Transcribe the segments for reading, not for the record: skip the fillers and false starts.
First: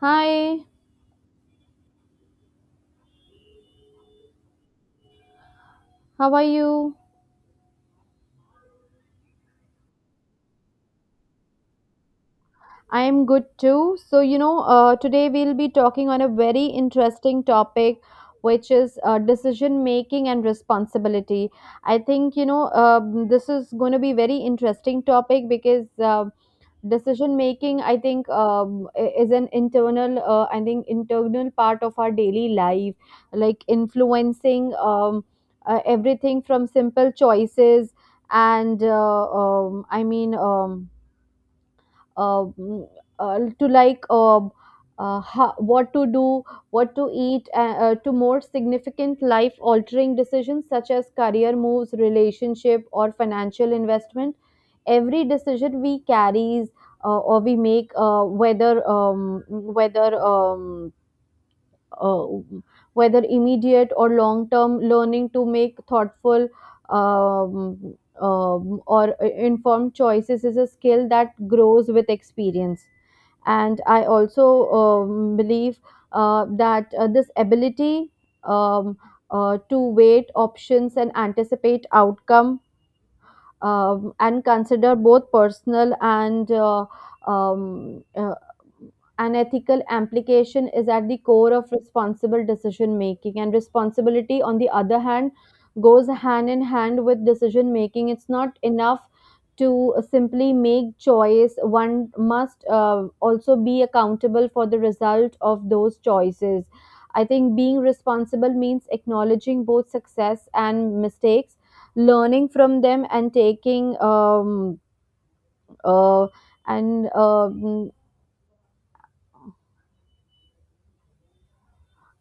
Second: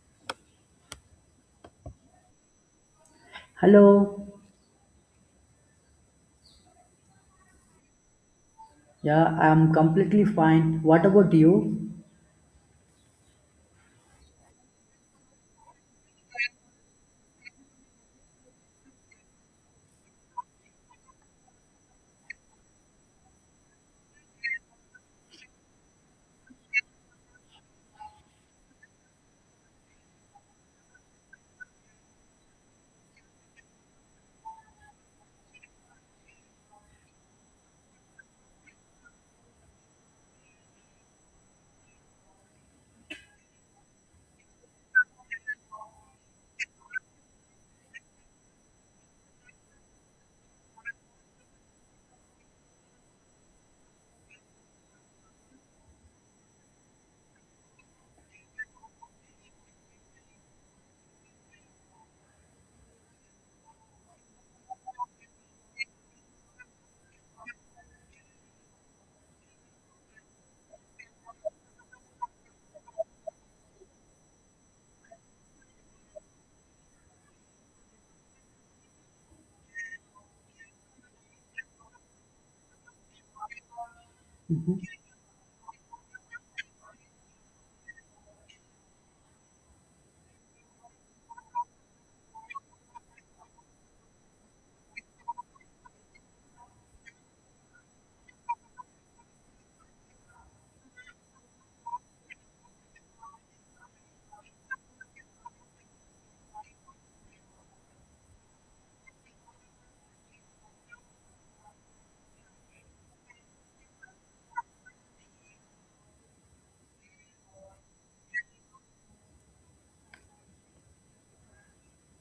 Hi, Hello. how are you? Yeah, I'm completely fine. What about you? I'm good too. So, today we'll be talking on a very interesting topic, which is decision making and responsibility. I think, this is going to be very interesting topic because decision making, I think, is an internal, I think, internal part of our daily life, like influencing everything from simple choices and I mean, uh, mm, to like what to do, what to eat, to more significant life altering decisions such as career moves, relationship, or financial investment. Every decision we carries or we make, uh, whether immediate or long term learning to make thoughtful um, or informed choices is a skill that grows with experience. And I also believe that this ability um, to weight options and anticipate outcome, and Mhm. consider both personal and um, uh, an ethical implication is at the core of responsible decision making, and responsibility on the other hand goes hand in hand with decision making. It's not enough to simply make choice. One must also be accountable for the result of those choices. I think being responsible means acknowledging both success and mistakes, learning from them and taking uh, and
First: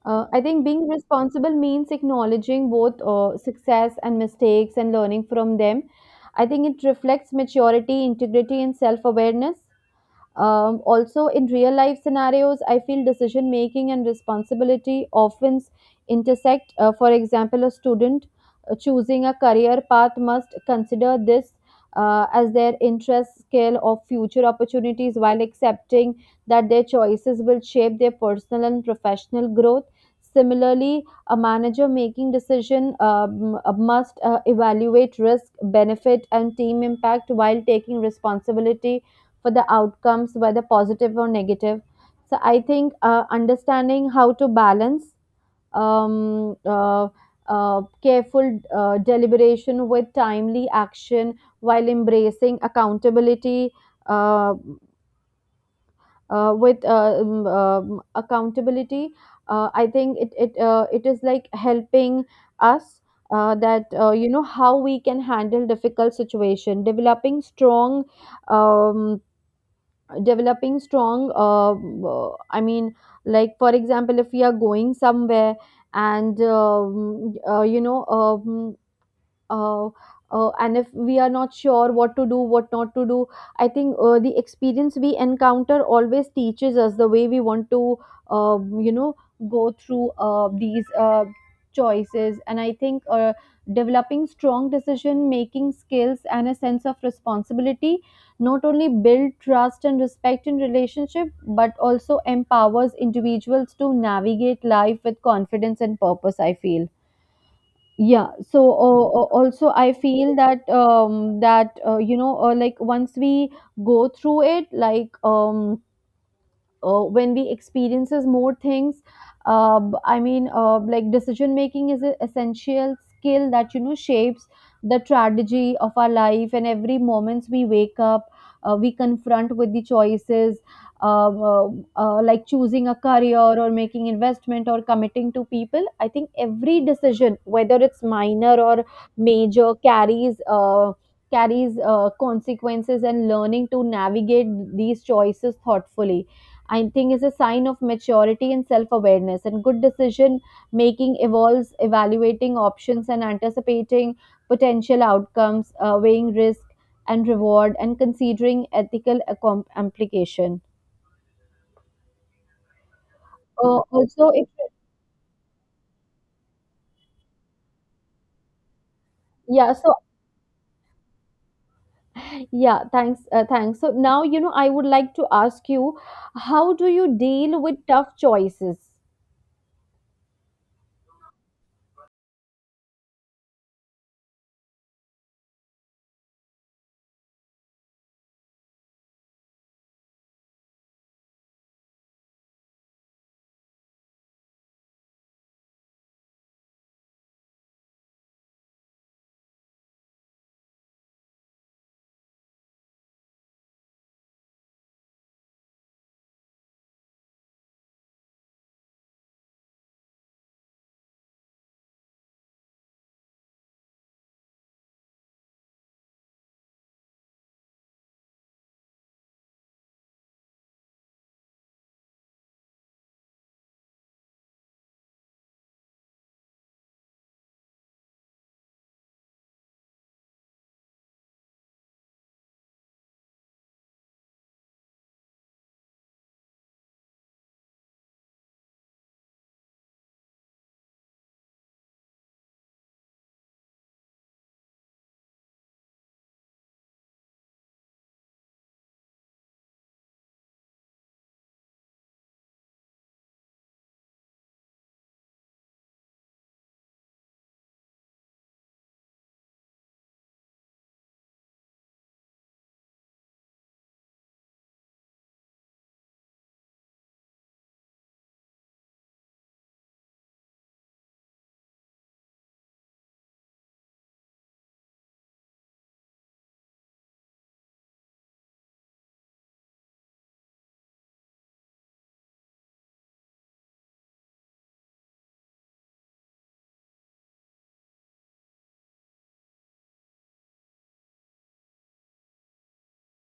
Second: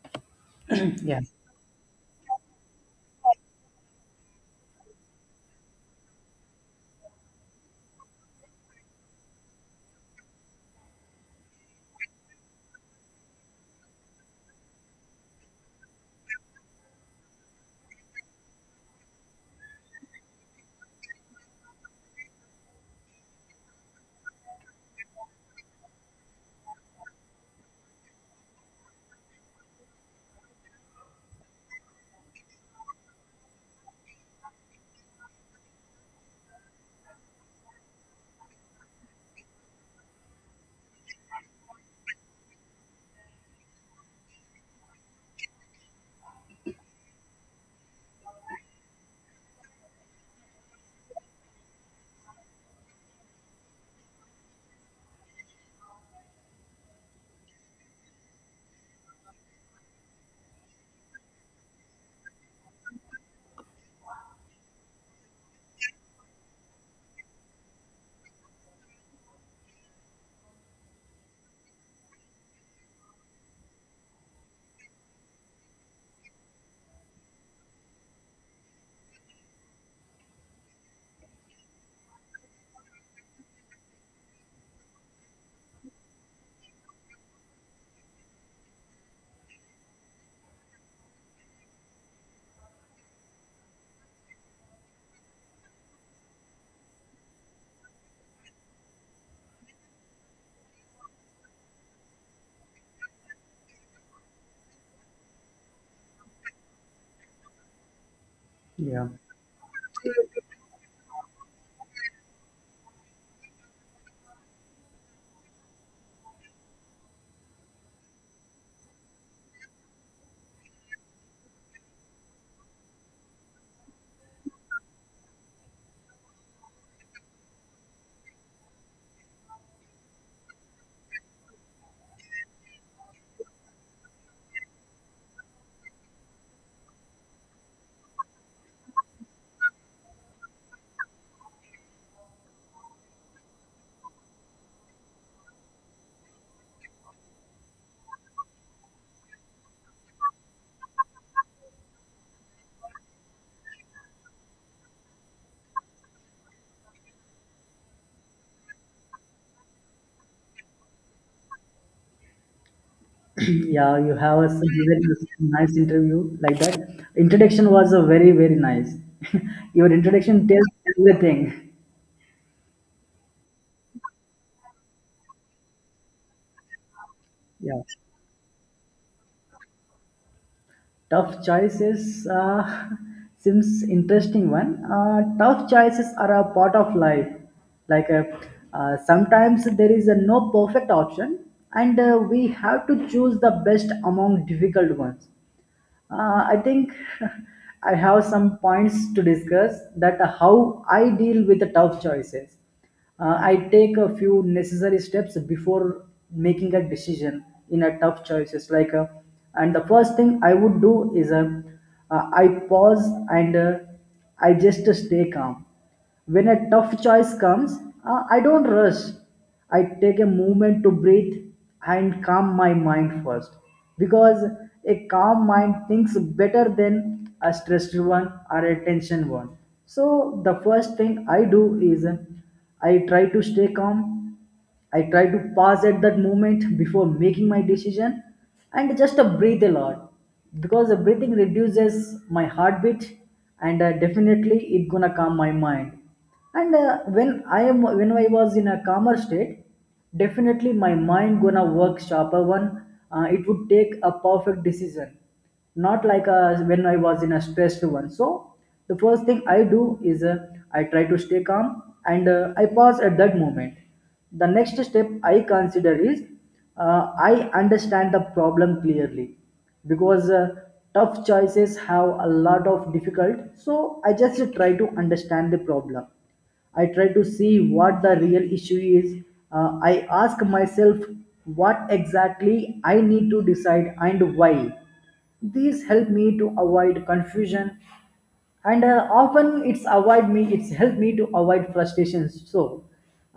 I think being Yeah, responsible means acknowledging both success and mistakes and learning from them. I think it reflects maturity, integrity, and self awareness. Also, in real life scenarios, I feel decision making and responsibility often intersect. For example, a student choosing a career path must consider this as their interest, skill, or future opportunities while accepting that their choices will shape their personal and professional growth. Similarly, a manager making decision must evaluate risk, benefit, and team impact while taking responsibility for the outcomes, whether positive or negative. So I think understanding how to balance um, uh, careful deliberation with timely action while embracing uh, accountability. I think it is like helping us that you know how we can handle difficult situation, um, developing strong, I mean, like, for example, if we are going somewhere and uh, if we are not sure what to do what not to do. I think the experience we encounter always teaches us the way we want to uh, you know go through these choices. And I think developing strong decision making skills and a sense of responsibility not only build trust and respect in relationship but also empowers individuals to navigate life with confidence and purpose, I feel. Yeah, so yeah, also I feel that like, once we go through it like, when we experiences more things uh, I mean, like, decision making is an essential skill that shapes the strategy of our life. And every moments we wake up, we confront with the choices. uh, uh, like choosing a career or making investment or committing to people, I think every decision whether it's minor or major carries consequences, and learning to navigate these choices thoughtfully, I think, is a sign of maturity and self awareness. And good decision making involves evaluating options and anticipating potential outcomes, weighing risk and reward, and considering ethical implication. Yeah. You Also, have if. Very nice interview like that. Introduction was a very very nice. Yeah, Your so introduction tells everything. yeah, thanks, thanks. So now, I would like to ask you, how do you deal with Yeah, tough choices? tough choices seems interesting one. Tough choices are a part of life. Like, sometimes there is a no perfect option, and we have to choose the best among difficult ones. I think, I have some points to discuss that how I deal with the tough choices. I take a few necessary steps before making a decision in a tough choices. And the first thing I would do is I pause and I just stay calm. When a tough choice comes, I don't rush. I take a moment to breathe and calm my mind first, because a calm mind thinks better than a stressed one or a tension one. So the first thing I do is I try to stay calm, I try to pause at that moment before making my decision, and just breathe a lot, because the breathing reduces my heartbeat, and definitely it gonna calm my mind. And when I am when I was in a calmer state, definitely my mind gonna work sharper one. It would take a perfect decision, not like when I was in a stressed one. So the first thing I do is, I try to stay calm, and I pause at that moment. The next step I consider is uh, I understand the problem clearly, because tough choices have a lot of difficult. So I just try to understand the problem, I try to see what the real issue is. I ask myself what exactly I need to decide, and why. These help me to avoid confusion, and often it's helped me to avoid frustrations. So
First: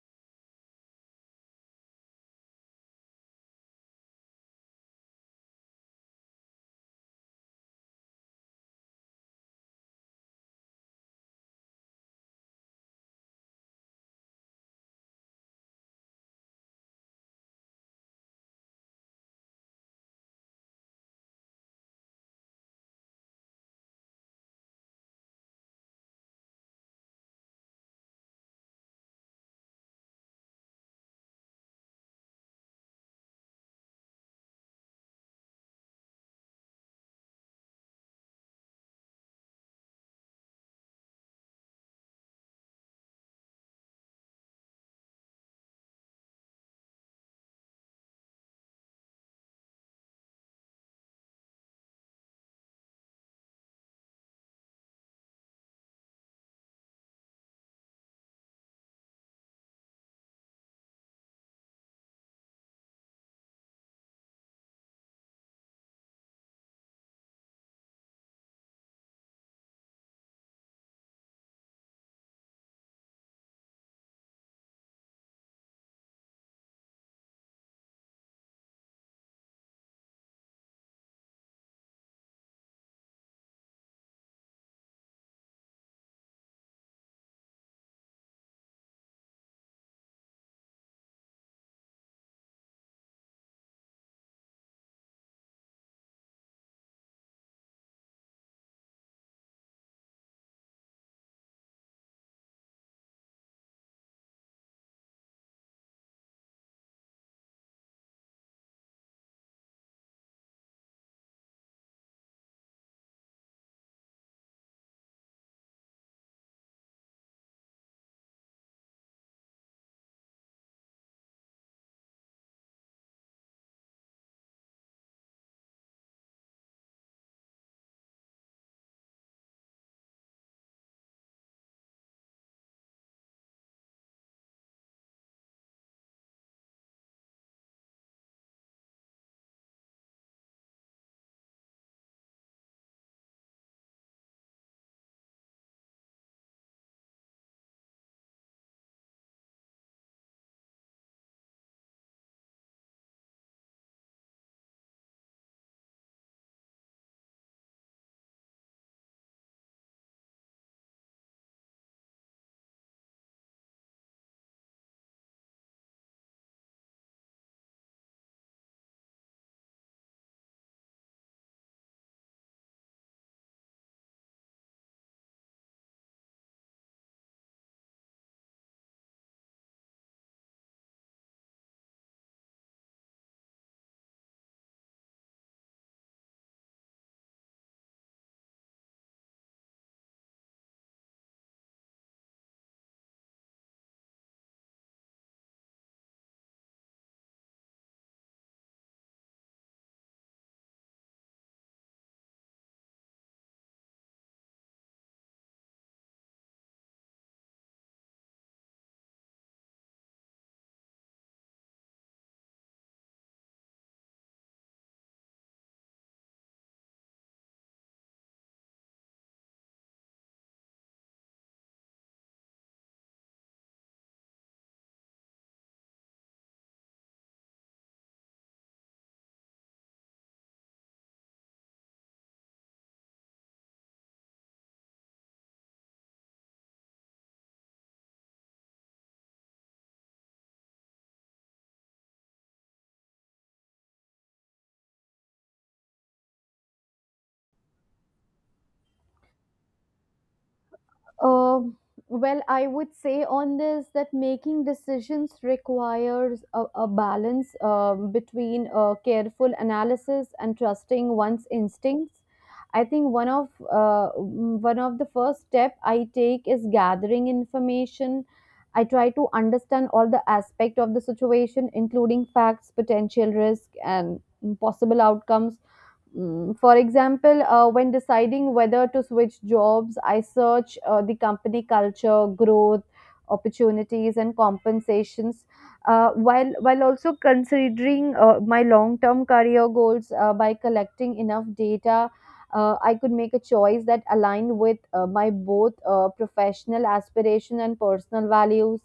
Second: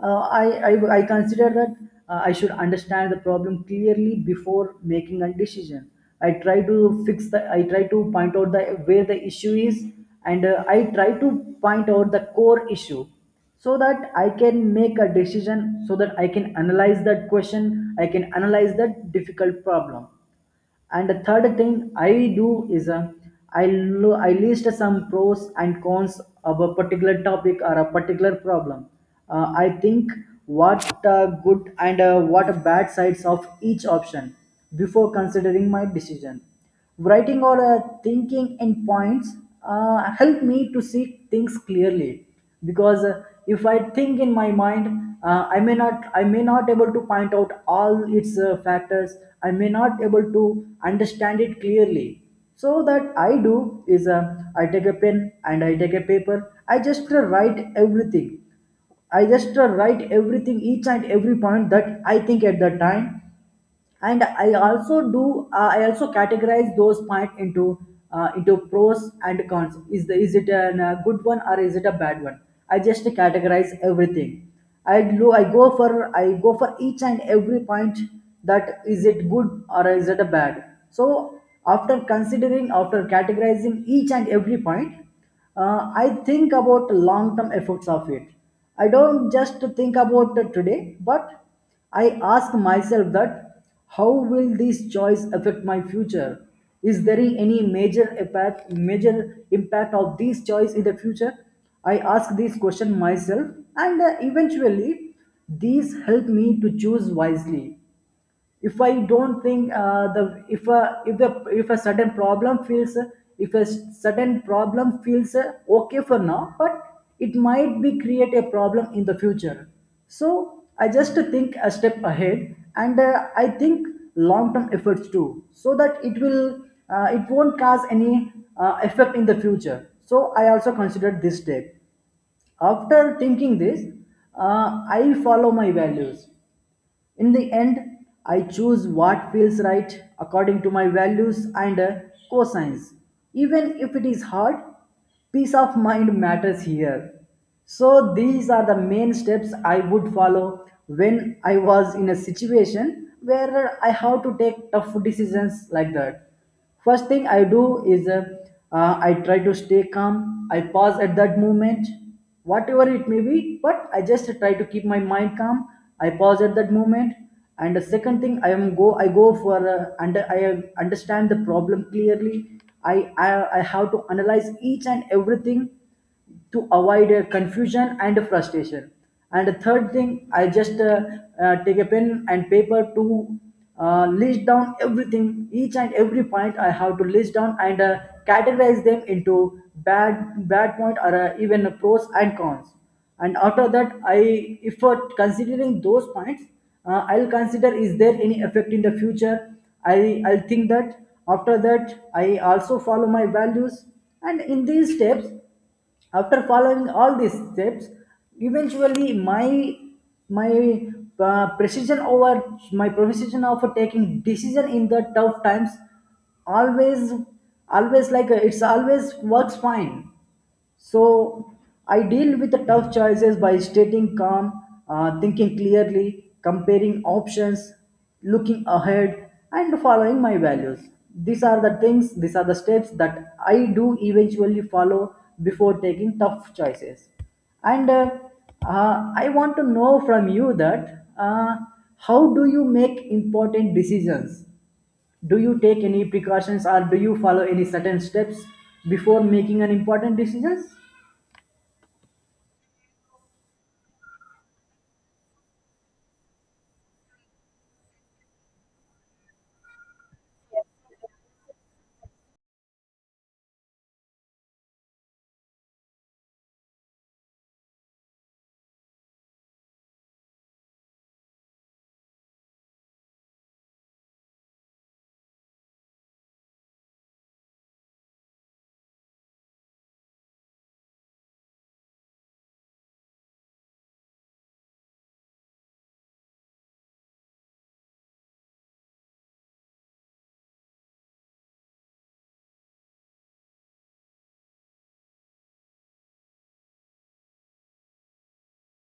uh, I, I consider that I should understand the problem clearly before making a decision. I try to point out the where the issue is, and I try to point out the core issue, so that I can make a decision, so that I can analyze that question, I can analyze that difficult problem. And the third thing I do is, I list some pros and cons of a particular topic or a particular problem. I think what good and what bad sides of each option before considering my decision. Writing or thinking in points help me to see things clearly, because if I think in my mind, I may not able to point out all its factors, I may not able to understand it clearly. So that I do is, I take a pen and I take a paper. I just write everything, I just write everything, each and every point that I think at that time. And I also categorize those points into, pros and cons. Is it a good one or is it a bad one? I just categorize everything. i do i go for I go for each and every point, that is it good or is it a bad. So after considering, after categorizing each and every point, I think about long-term efforts of it. I don't just think about the today, but I ask myself that how will this choice affect my future? Is there any major impact of this choice in the future? I ask this question myself, and eventually, these help me to choose wisely. If I don't think, the if a certain problem feels, if a certain problem feels okay for now, but it might be create a problem in the future. So I just think a step ahead, and I think long term efforts too, so that it won't cause any effect in the future. So I also considered this step. After thinking this, I follow my values. In the end, I choose what feels right according to my values and cosines. Even if it is hard, peace of mind matters here. So, these are the main steps I would follow when I was in a situation where I have to take tough decisions like that. First thing I do is, I try to stay calm. I pause at that moment, whatever it may be, but I just try to keep my mind calm. I pause at that moment, and the second thing I am go I go for understand the problem clearly. I, I I have to analyze each and everything, to avoid confusion and frustration. And the third thing, I just take a pen and paper to list down everything, each and every point I have to list down, and categorize them into bad point, or even pros and cons. And after that, I if for considering those points, I'll consider, is there any effect in the future. I'll think that. After that, I also follow my values, and in these steps, after following all these steps, eventually my uh, precision over my precision of taking decision in the tough times always, like, it's always works fine. So I deal with the tough choices by staying calm, thinking clearly, comparing options, looking ahead, and following my values. These are the steps that I do eventually follow before taking tough choices. And I want to know from you that, how do you make important decisions? Do you take any precautions, or do you follow any certain steps before making an important decisions? Um well, I would say on this that making decisions requires a balance between careful analysis and trusting one's instincts. I think one of the first step I take is gathering information. I try to understand all the aspect of the situation, including facts, potential risk, and possible outcomes. For example, when deciding whether to switch jobs, I search the company culture, growth, opportunities, and compensations, while also considering my long term career goals. By collecting enough data, I could make a choice that aligned with my both professional aspiration and personal values.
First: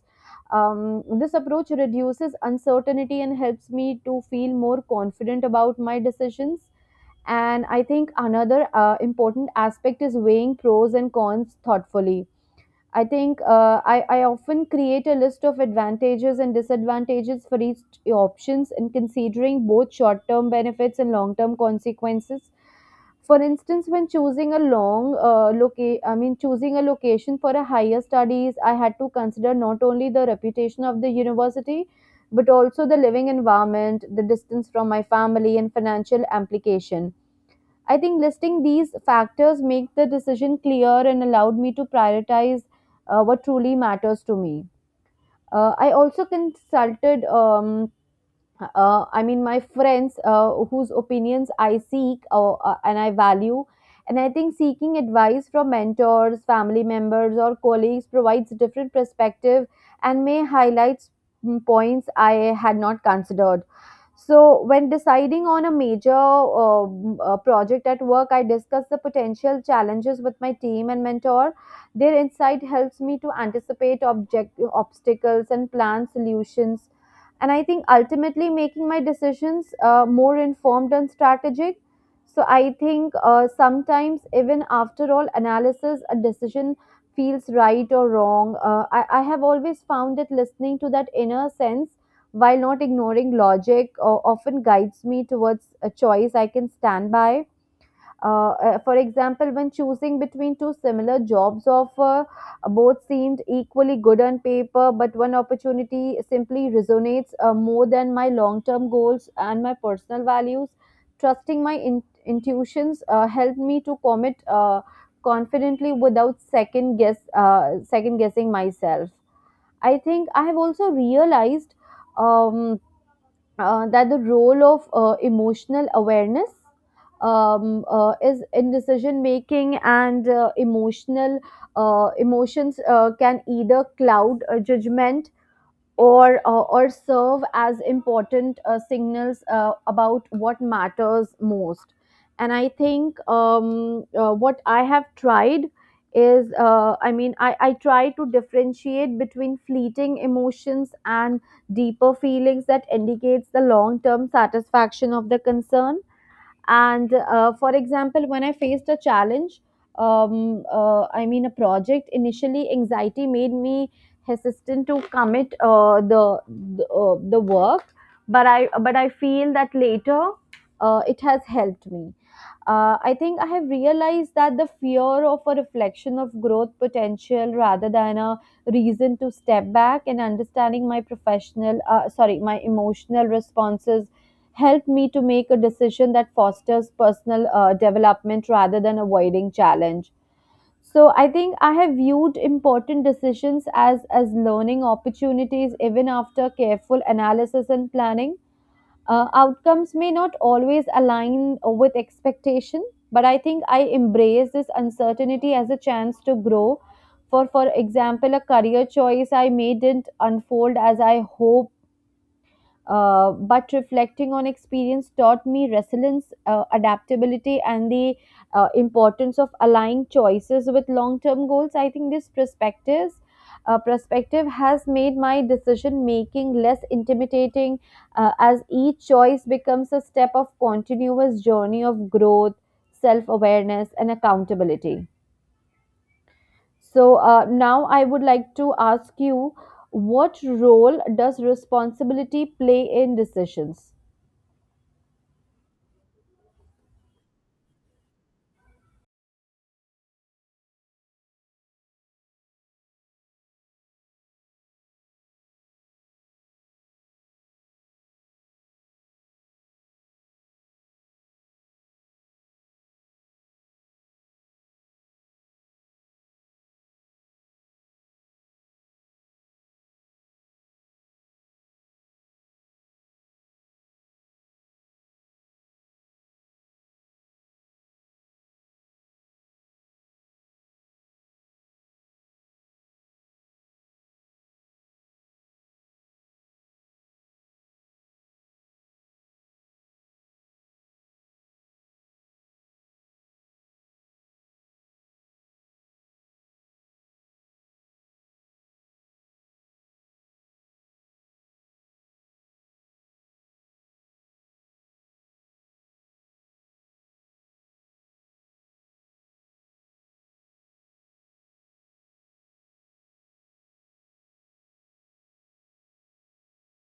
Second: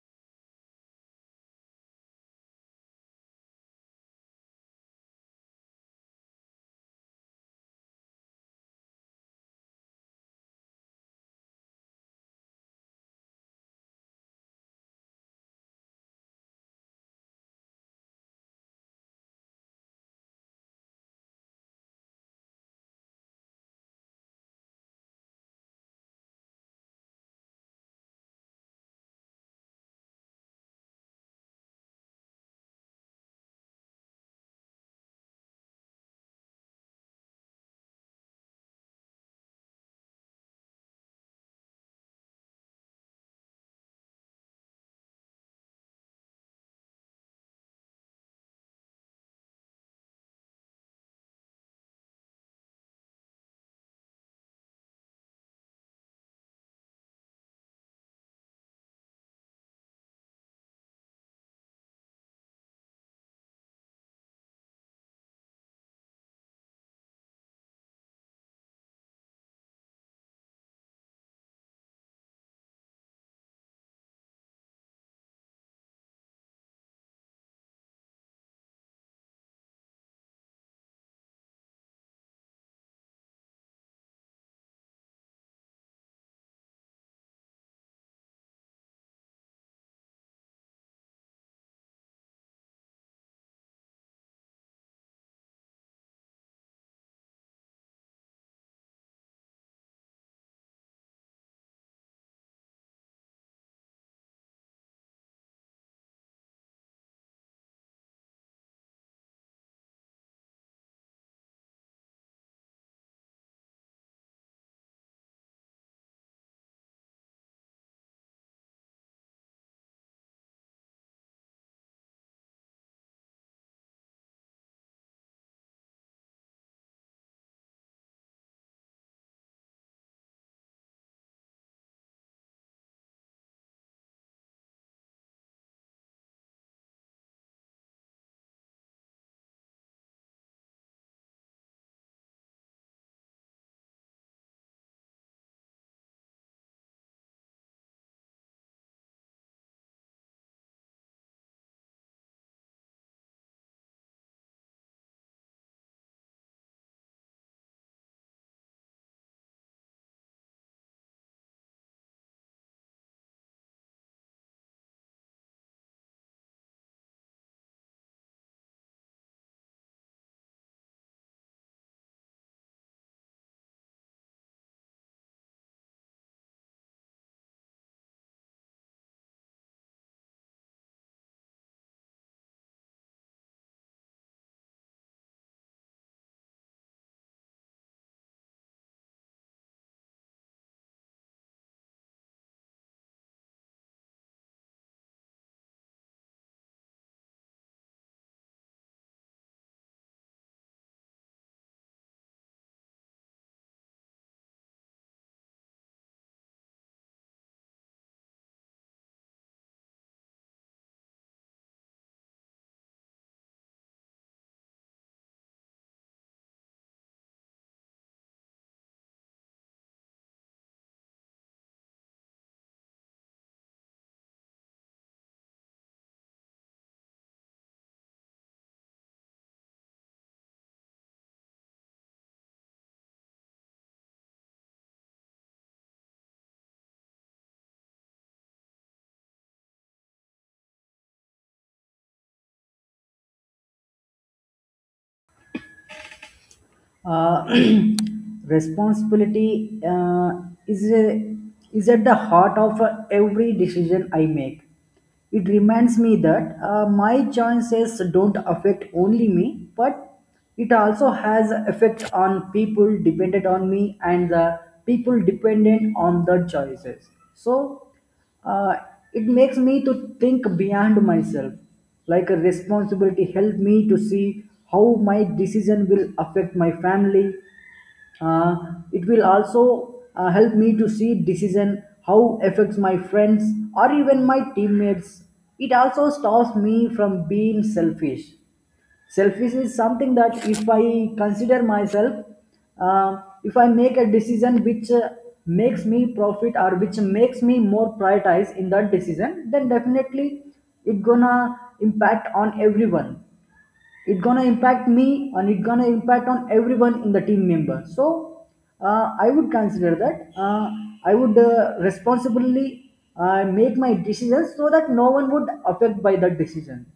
This approach reduces uncertainty and helps me to feel more confident about my decisions. And I think another important aspect is weighing pros and cons thoughtfully. I think I often create a list of advantages and disadvantages for each options, and considering both short term benefits and long term consequences. For instance, when choosing a location for a higher studies, I had to consider not only the reputation of the university, but also the living environment, the distance from my family, and financial implication. I think listing these factors make the decision clear and allowed me to prioritize what truly matters to me. I also consulted, I mean, my friends whose opinions I seek and I value. And I think seeking advice from mentors, family members, or colleagues provides different perspective and may highlight points I had not considered. So, when deciding on a major project at work, I discuss the potential challenges with my team and mentor. Their insight helps me to anticipate object obstacles and plan solutions, and I think ultimately making my decisions more informed and strategic. So I think sometimes, even after all analysis, a decision feels right or wrong. I have always found that listening to that inner sense while not ignoring logic often guides me towards a choice I can stand by. For example, when choosing between two similar jobs offer, both seemed equally good on paper, but one opportunity simply resonates more than my long term goals and my personal values. Trusting my intuitions helped me to commit confidently without second guessing myself. I think I have also realized Um, that the role of emotional awareness, is in decision making, and emotional emotions can either cloud judgment, or serve as important signals about what matters most. And I think what I have tried is I mean, I try to differentiate between fleeting emotions and deeper feelings that indicates the long term satisfaction of the concern. And for example, when I faced a challenge, I mean, a project, initially anxiety made me hesitant to commit the the work. But I feel that later it has helped me. I think I have realized that the fear of a reflection of growth potential rather than a reason to step back, and understanding my professional, sorry, my emotional responses helped me to make a decision that fosters personal development rather than avoiding challenge. So I think I have viewed important decisions as learning opportunities. Even after careful analysis and planning, outcomes may not always align with expectation, but I think I embrace this uncertainty as a chance to grow. For example, a career choice I made didn't unfold as I hoped, but reflecting on experience taught me resilience, adaptability, and the importance of aligning choices with long-term goals. I think this perspective has made my decision making less intimidating, as each choice becomes a step of continuous journey of growth, self-awareness, and accountability. So now I would like to ask you, what role does responsibility play in decisions? uh, Responsibility is a, is at the heart of every decision I make. It reminds me that my choices don't affect only me, but it also has effect on people dependent on me, and the people dependent on the choices. So uh, it makes me to think beyond myself. Like, a responsibility help me to see how my decision will affect my family. uh, it will also help me to see decision how affects my friends, or even my teammates. It also stops me from being selfish. Selfish is something that, if I consider myself, uh, if I make a decision which makes me profit, or which makes me more prioritize in that decision, then definitely it gonna impact on everyone. It gonna impact me, and it gonna impact on everyone in the team member. So I would consider that, I would responsibly make my decisions, so that no one would affect by that decision.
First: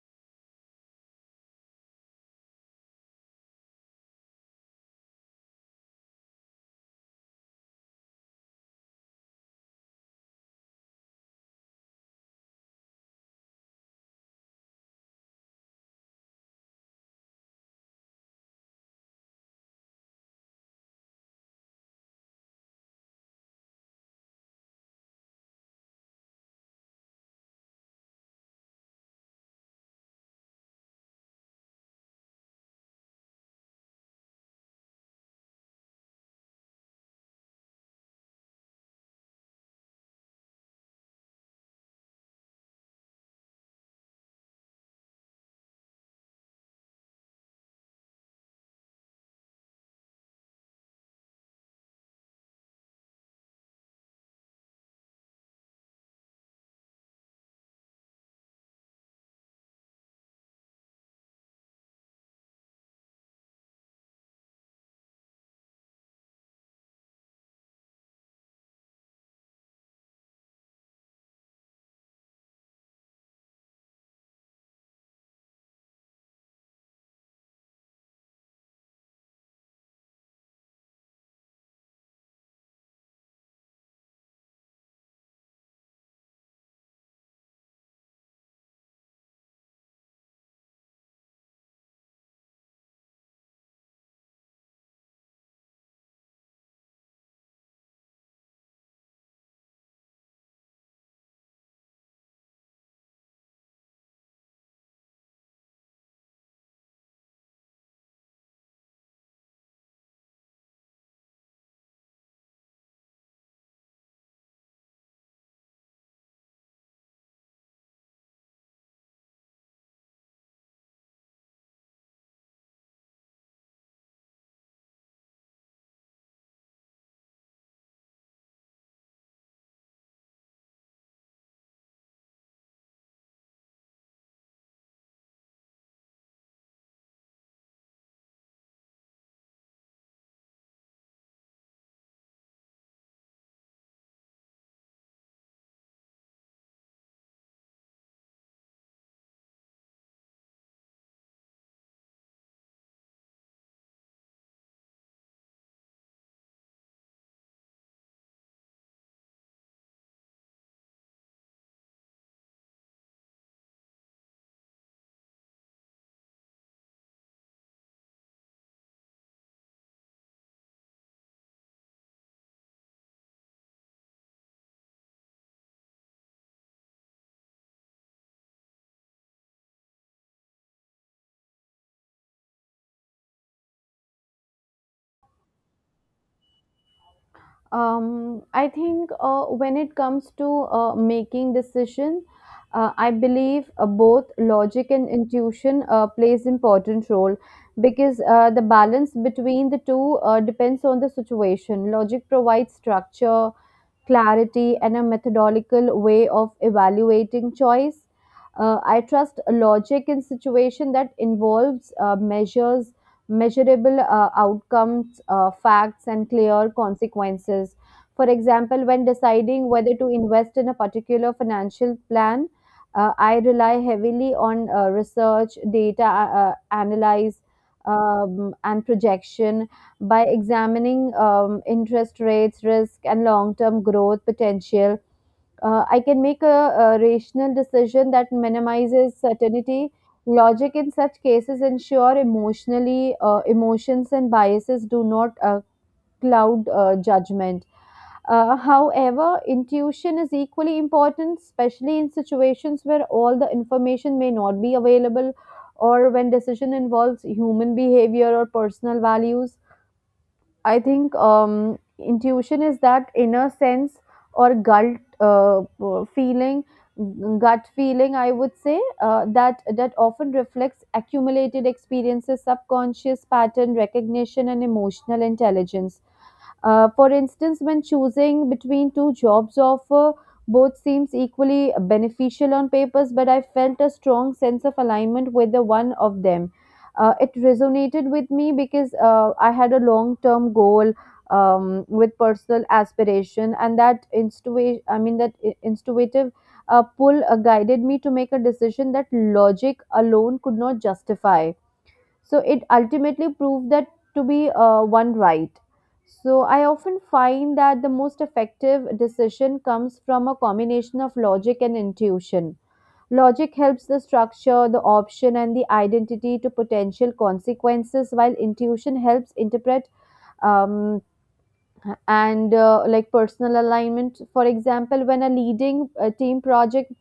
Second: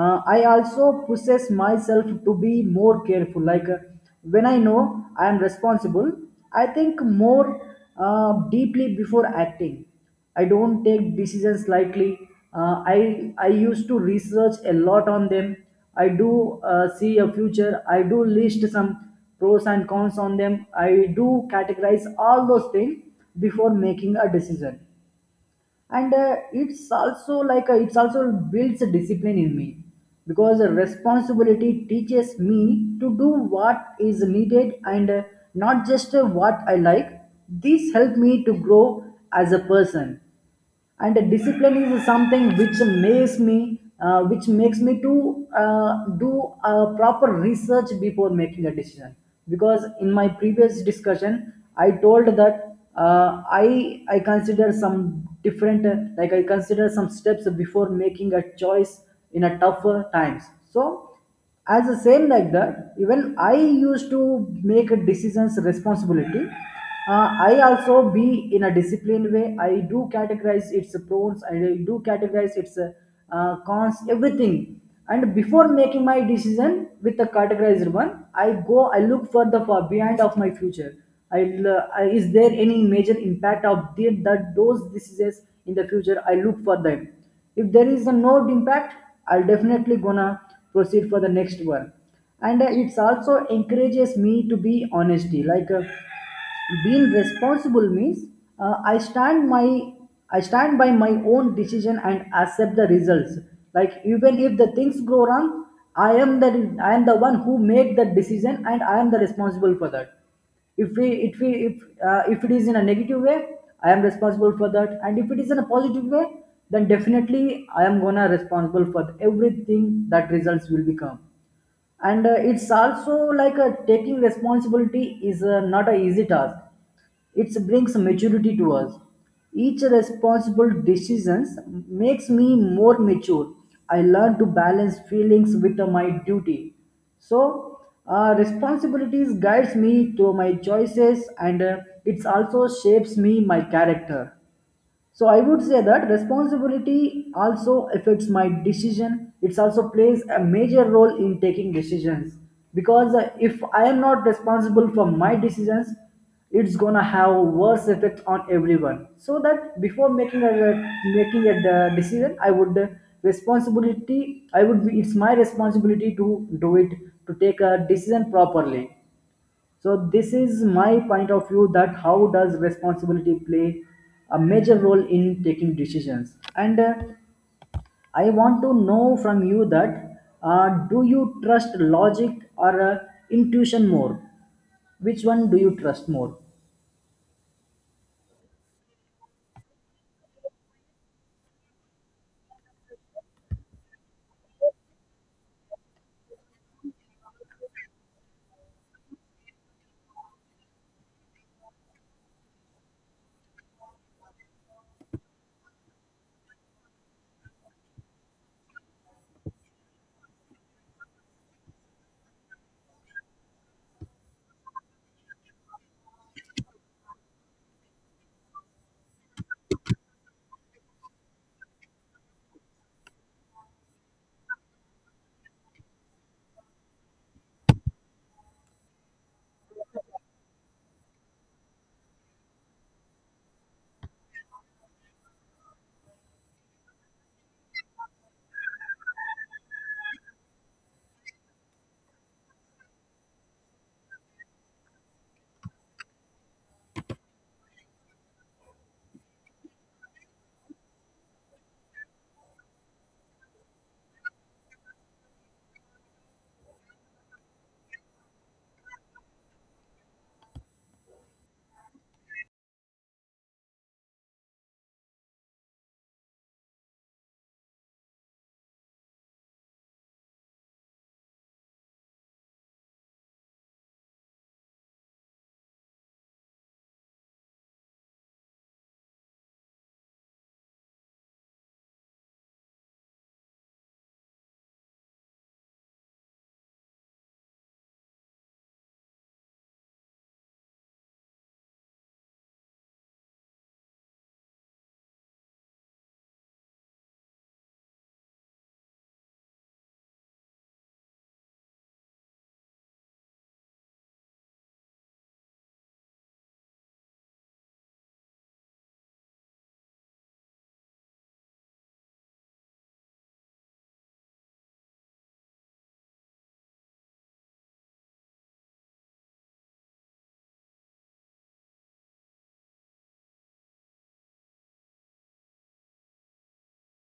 I also pushes myself to be more careful. Like, when I know I am responsible, I think more deeply before acting. I don't take decisions lightly. Uh, i I used to research a lot on them. I do see a future. I do list some pros and cons on them. I do categorize all those things before making a decision. And it's also like, it's also builds a discipline in me, because a responsibility teaches me to do what is needed, and not just what I like. This helped me to grow as a person. And discipline is something which makes me to do a proper research before making a decision, because in my previous discussion I told that, I consider some different, like I consider some steps before making a choice in a tougher times. So as the same like that, even I used to make a decisions responsibility. I also be in a disciplined way. I do categorize its pros, I do categorize its cons, everything. And before making my decision with the categorized one, I look for the far behind of my future. I'll, I Is there any major impact of that those decisions in the future, I look for them. If there is a no impact, I'll definitely gonna proceed for the next one. And it's also encourages me to be honesty. Like, being responsible means uh, i stand my I stand by my own decision, and accept the results. Like, even if the things go wrong, i am the I am the one who made the decision, and I am the responsible for that. If we, if it is in a negative way, I am responsible for that. And if it is in a positive way, then definitely I am gonna responsible for everything that results will become. And it's also, like, a taking responsibility is not a easy task, it brings maturity to us. Each responsible decisions makes me more mature. I learn to balance feelings with my duty. So responsibilities guides me to my choices, and it also shapes me my character. So I would say that responsibility also affects my decision. It also plays a major role in taking decisions, because if I am not responsible for my decisions, it's gonna have worse effect on everyone. So that before decision, I would, responsibility I would be, it's my responsibility to do it, to take a decision properly. So this is my point of view, that how does responsibility play a major role in taking decisions. And I want to know from you that, do you trust logic or intuition more? Which one do you trust more? I think when it comes to making decision, I believe both logic and intuition plays important role because the balance between the two depends on the situation. Logic provides structure, clarity, and a methodological way of evaluating choice. I trust logic in situation that involves measurable outcomes, facts, and clear consequences. For example, when deciding whether to invest in a particular financial plan, I rely heavily on research, data, analyze, and projection. By examining interest rates, risk, and long term growth potential, I can make a rational decision that minimizes certainty. Logic in such cases ensure emotionally emotions and biases do not cloud judgment. However, intuition is equally important, especially in situations where all the information may not be available or when decision involves human behavior or personal values. I think intuition is that inner sense or gut feeling. I would say that often reflects accumulated experiences, subconscious pattern recognition, and emotional intelligence. For instance, when choosing between two jobs offer, both seems equally beneficial on papers, but I felt a strong sense of alignment with the one of them. It resonated with me because I had a long-term goal with personal aspiration, and that intuitive pull guided me to make a decision that logic alone could not justify, so it ultimately proved that to be one right. So I often find that the most effective decision comes from a combination of logic and intuition. Logic helps the structure, the option, and the identity to potential consequences, while intuition helps interpret um, and like personal alignment, for example when a leading a team project.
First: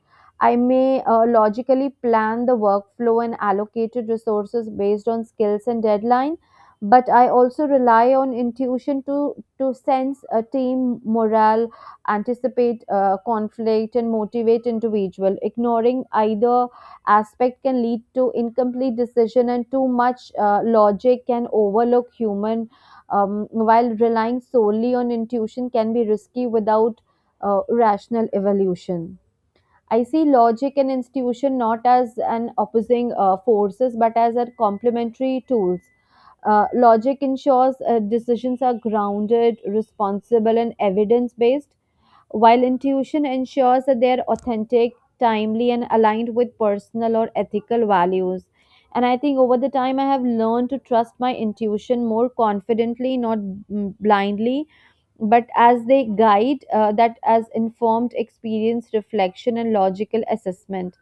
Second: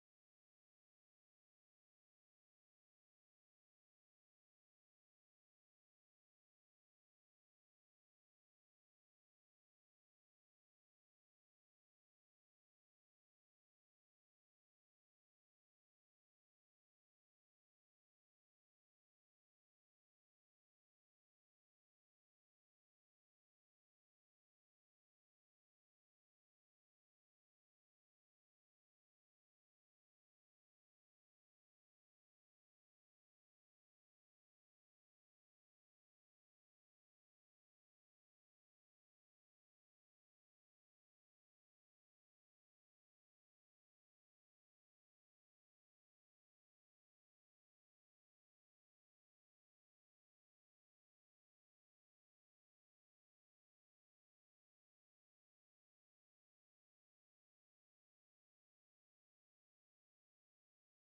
I may logically plan the workflow and allocated resources based on skills and deadline, but I also rely on intuition to sense a team morale, anticipate conflict and motivate individual. Ignoring either aspect can lead to incomplete decision, and too much logic can overlook human, while relying solely on intuition can be risky without rational evolution. I see logic and intuition not as an opposing forces but as a complementary tools. Logic ensures decisions are grounded, responsible, and evidence based, while intuition ensures that they're authentic, timely, and aligned with personal or ethical values. And I think over the time, I have learned to trust my intuition more confidently, not blindly, but as they guide that as informed experience, reflection, and logical assessment.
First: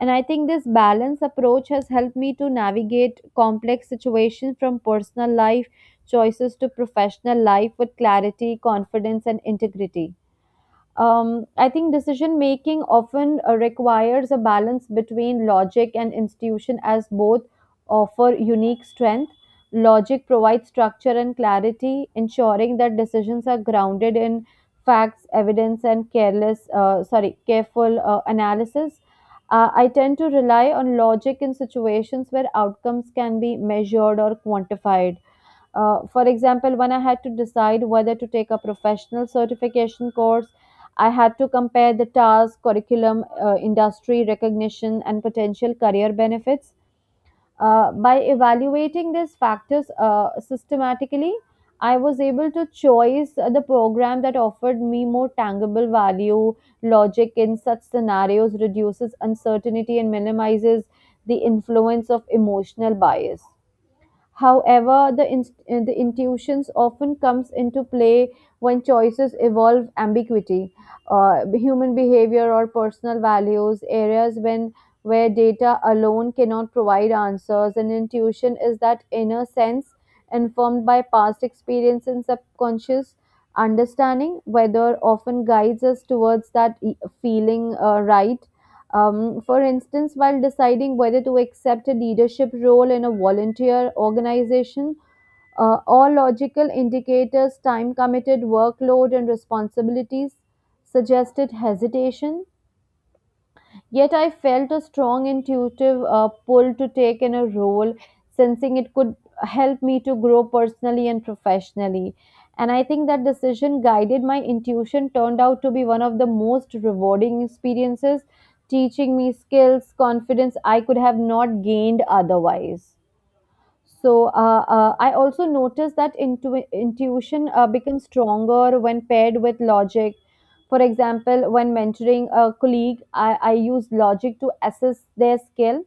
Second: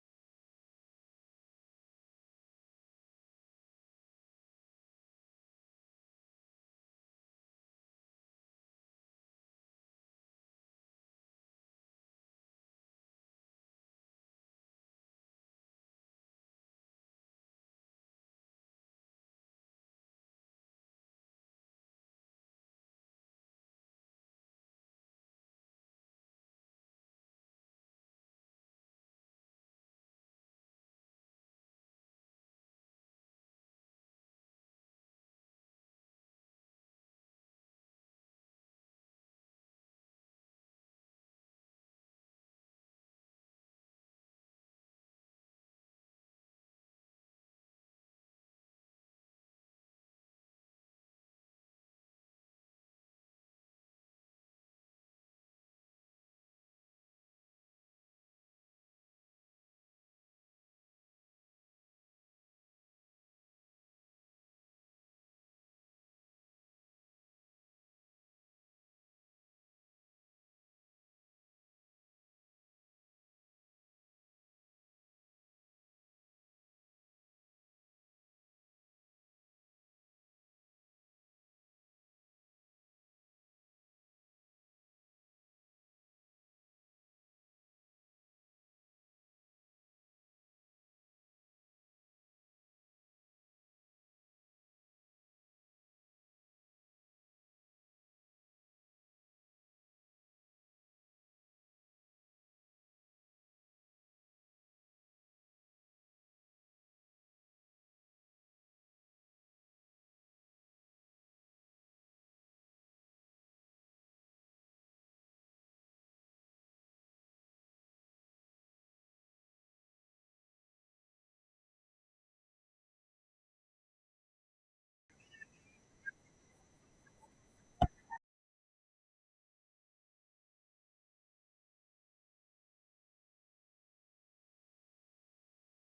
And I think this balance approach has helped me to navigate complex situations from personal life choices to professional life with clarity, confidence, and integrity. I think decision making often requires a balance between logic and institution, as both offer unique strength. Logic provides structure and clarity, ensuring that decisions are grounded in facts, evidence, and careless, sorry, careful analysis. I tend to rely on logic in situations where outcomes can be measured or quantified, for example, when I had to decide whether to take a professional certification course, I had to compare the task, curriculum, industry recognition, and potential career benefits. By evaluating these factors systematically, I was able to choose the program that offered me more tangible value. Logic in such scenarios reduces uncertainty and minimizes the influence of emotional bias. However, the intuitions often comes into play when choices evolve ambiguity, human behavior or personal values, areas when where data alone cannot provide answers. And intuition is that inner sense informed by past experience and subconscious understanding, whether often guides us towards that feeling right. For instance, while deciding whether to accept a leadership role in a volunteer organization, all logical indicators, time committed, workload, and responsibilities suggested hesitation. Yet I felt a strong intuitive pull to take in a role, sensing it could help me to grow personally and professionally. And I think that decision guided my intuition, turned out to be one of the most rewarding experiences, teaching me skills, confidence I could have not gained otherwise. So I also noticed that intuition becomes stronger when paired with logic. For example, when mentoring a colleague, I use logic to assess their skill,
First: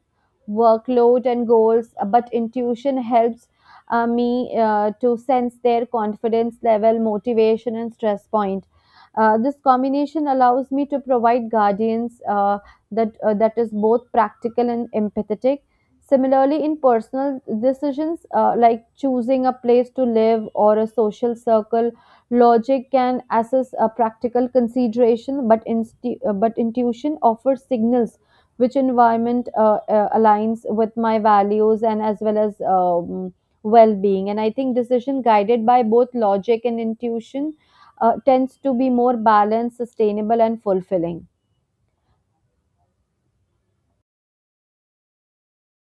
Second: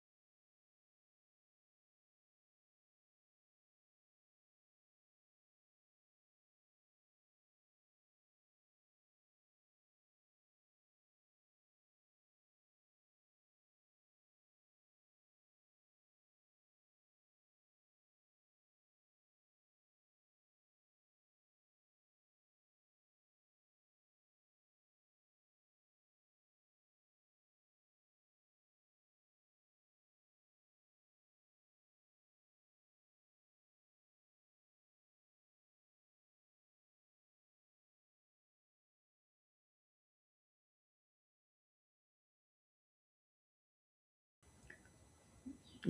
workload, and goals, but intuition helps me to sense their confidence level, motivation, and stress point. This combination allows me to provide guidance that is both practical and empathetic. Similarly, in personal decisions like choosing a place to live or a social circle, logic can assess a practical consideration, but, but intuition offers signals which environment aligns with my values and as well as well-being. And I think decision guided by both logic and intuition tends to be more balanced, sustainable, and fulfilling.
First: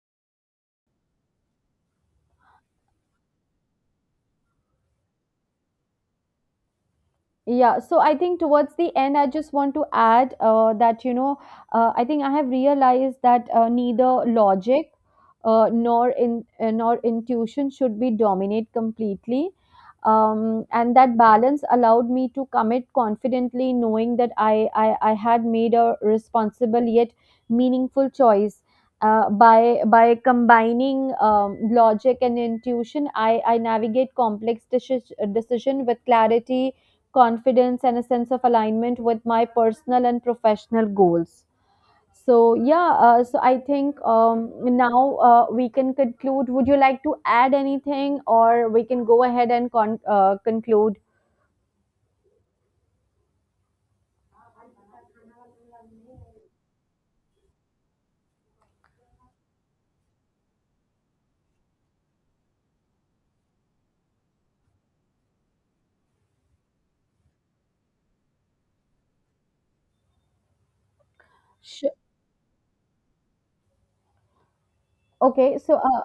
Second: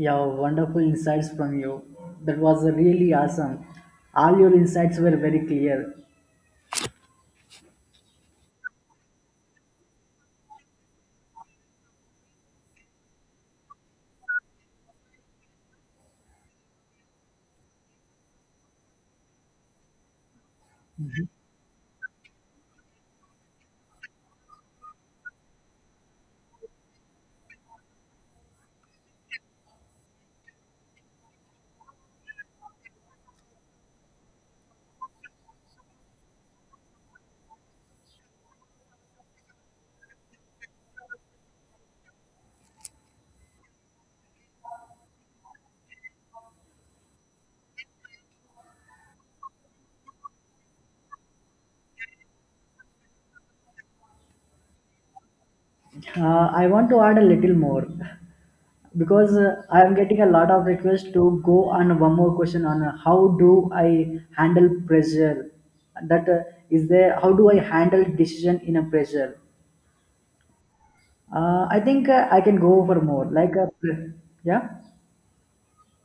Yeah, wonderful insights from you. That was really awesome, all your insights were very clear. Yeah, so I think towards the end, I just want to add that I think I have realized that neither logic nor intuition should be dominate completely. And that balance allowed me to commit confidently, knowing that I had made a responsible yet meaningful choice. By combining logic and intuition, I navigate complex decision with clarity, confidence and a sense of alignment with my personal and professional goals. So yeah, so I think now we can conclude. Would you like to add anything or we can go ahead and conclude? I want to add a little more, because I am getting a lot of requests to go on one more question on, how do I handle pressure? That uh, how do I handle decision in a pressure? I Sh- think, I can go for more. Yeah. okay, so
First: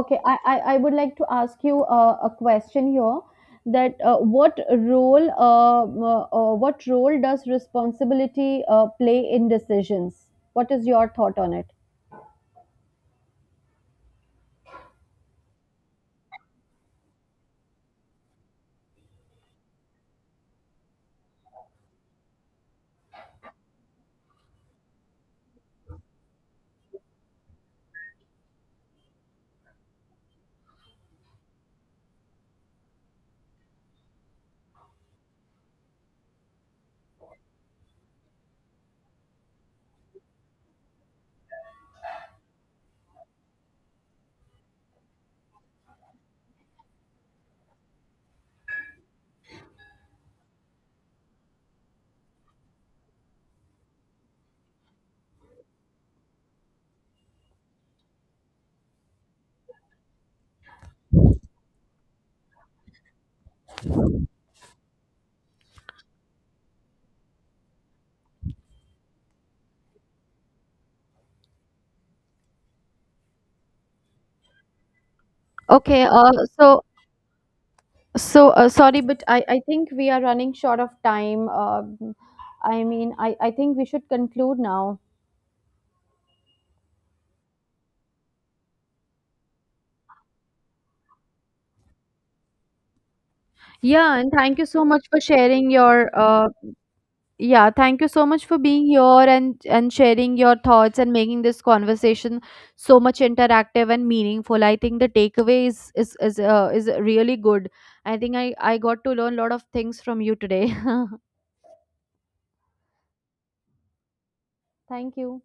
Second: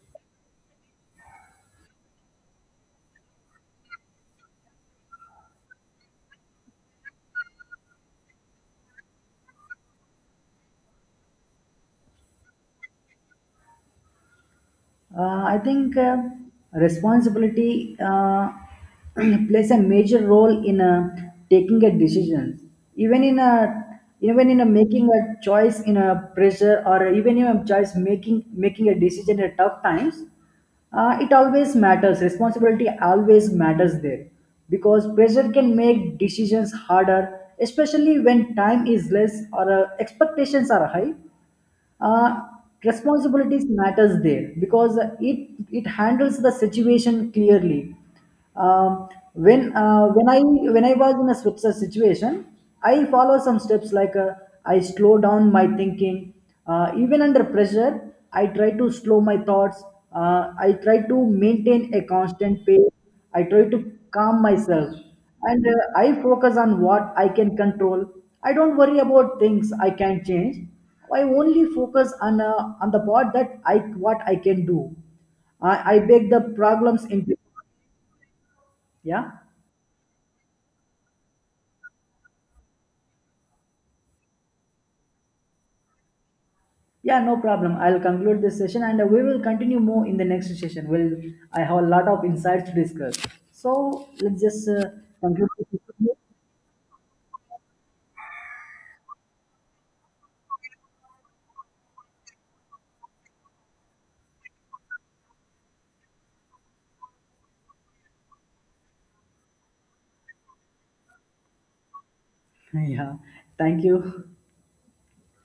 okay, I would like to ask you a question here, that what role what role does responsibility play in decisions? What is your thought on it? I think, responsibility plays a major role in taking a decision, even in a, making a choice in a pressure, or even in a choice making a decision at tough times. It always matters. Responsibility always matters there, because pressure can make decisions harder, especially when time is less, or expectations are high. uh, Responsibilities matters there, because it handles the situation clearly. Um, when I was in a switzer situation, I follow some steps. Like, I slow down my thinking. Even under pressure, I try to slow my thoughts. I try to maintain a constant pace. I try to calm myself, and I focus on what I can control. I don't worry about things I can change. I only focus on the part that I what I can do. I Okay, break the so, problems into, so, sorry, but yeah. I think we are running short of time. I mean, I think we should conclude now. Yeah, no problem. I'll conclude this session, and we will continue more in the next session. Well, I have a lot of insights to discuss. So Yeah, and let's thank you just so much for conclude. This sharing session. your yeah, thank you so much for being here and sharing your thoughts and making this conversation so much interactive and meaningful. I think the takeaway is really good. I think I got to learn a lot of things from you today. Yeah, thank you. Thank you.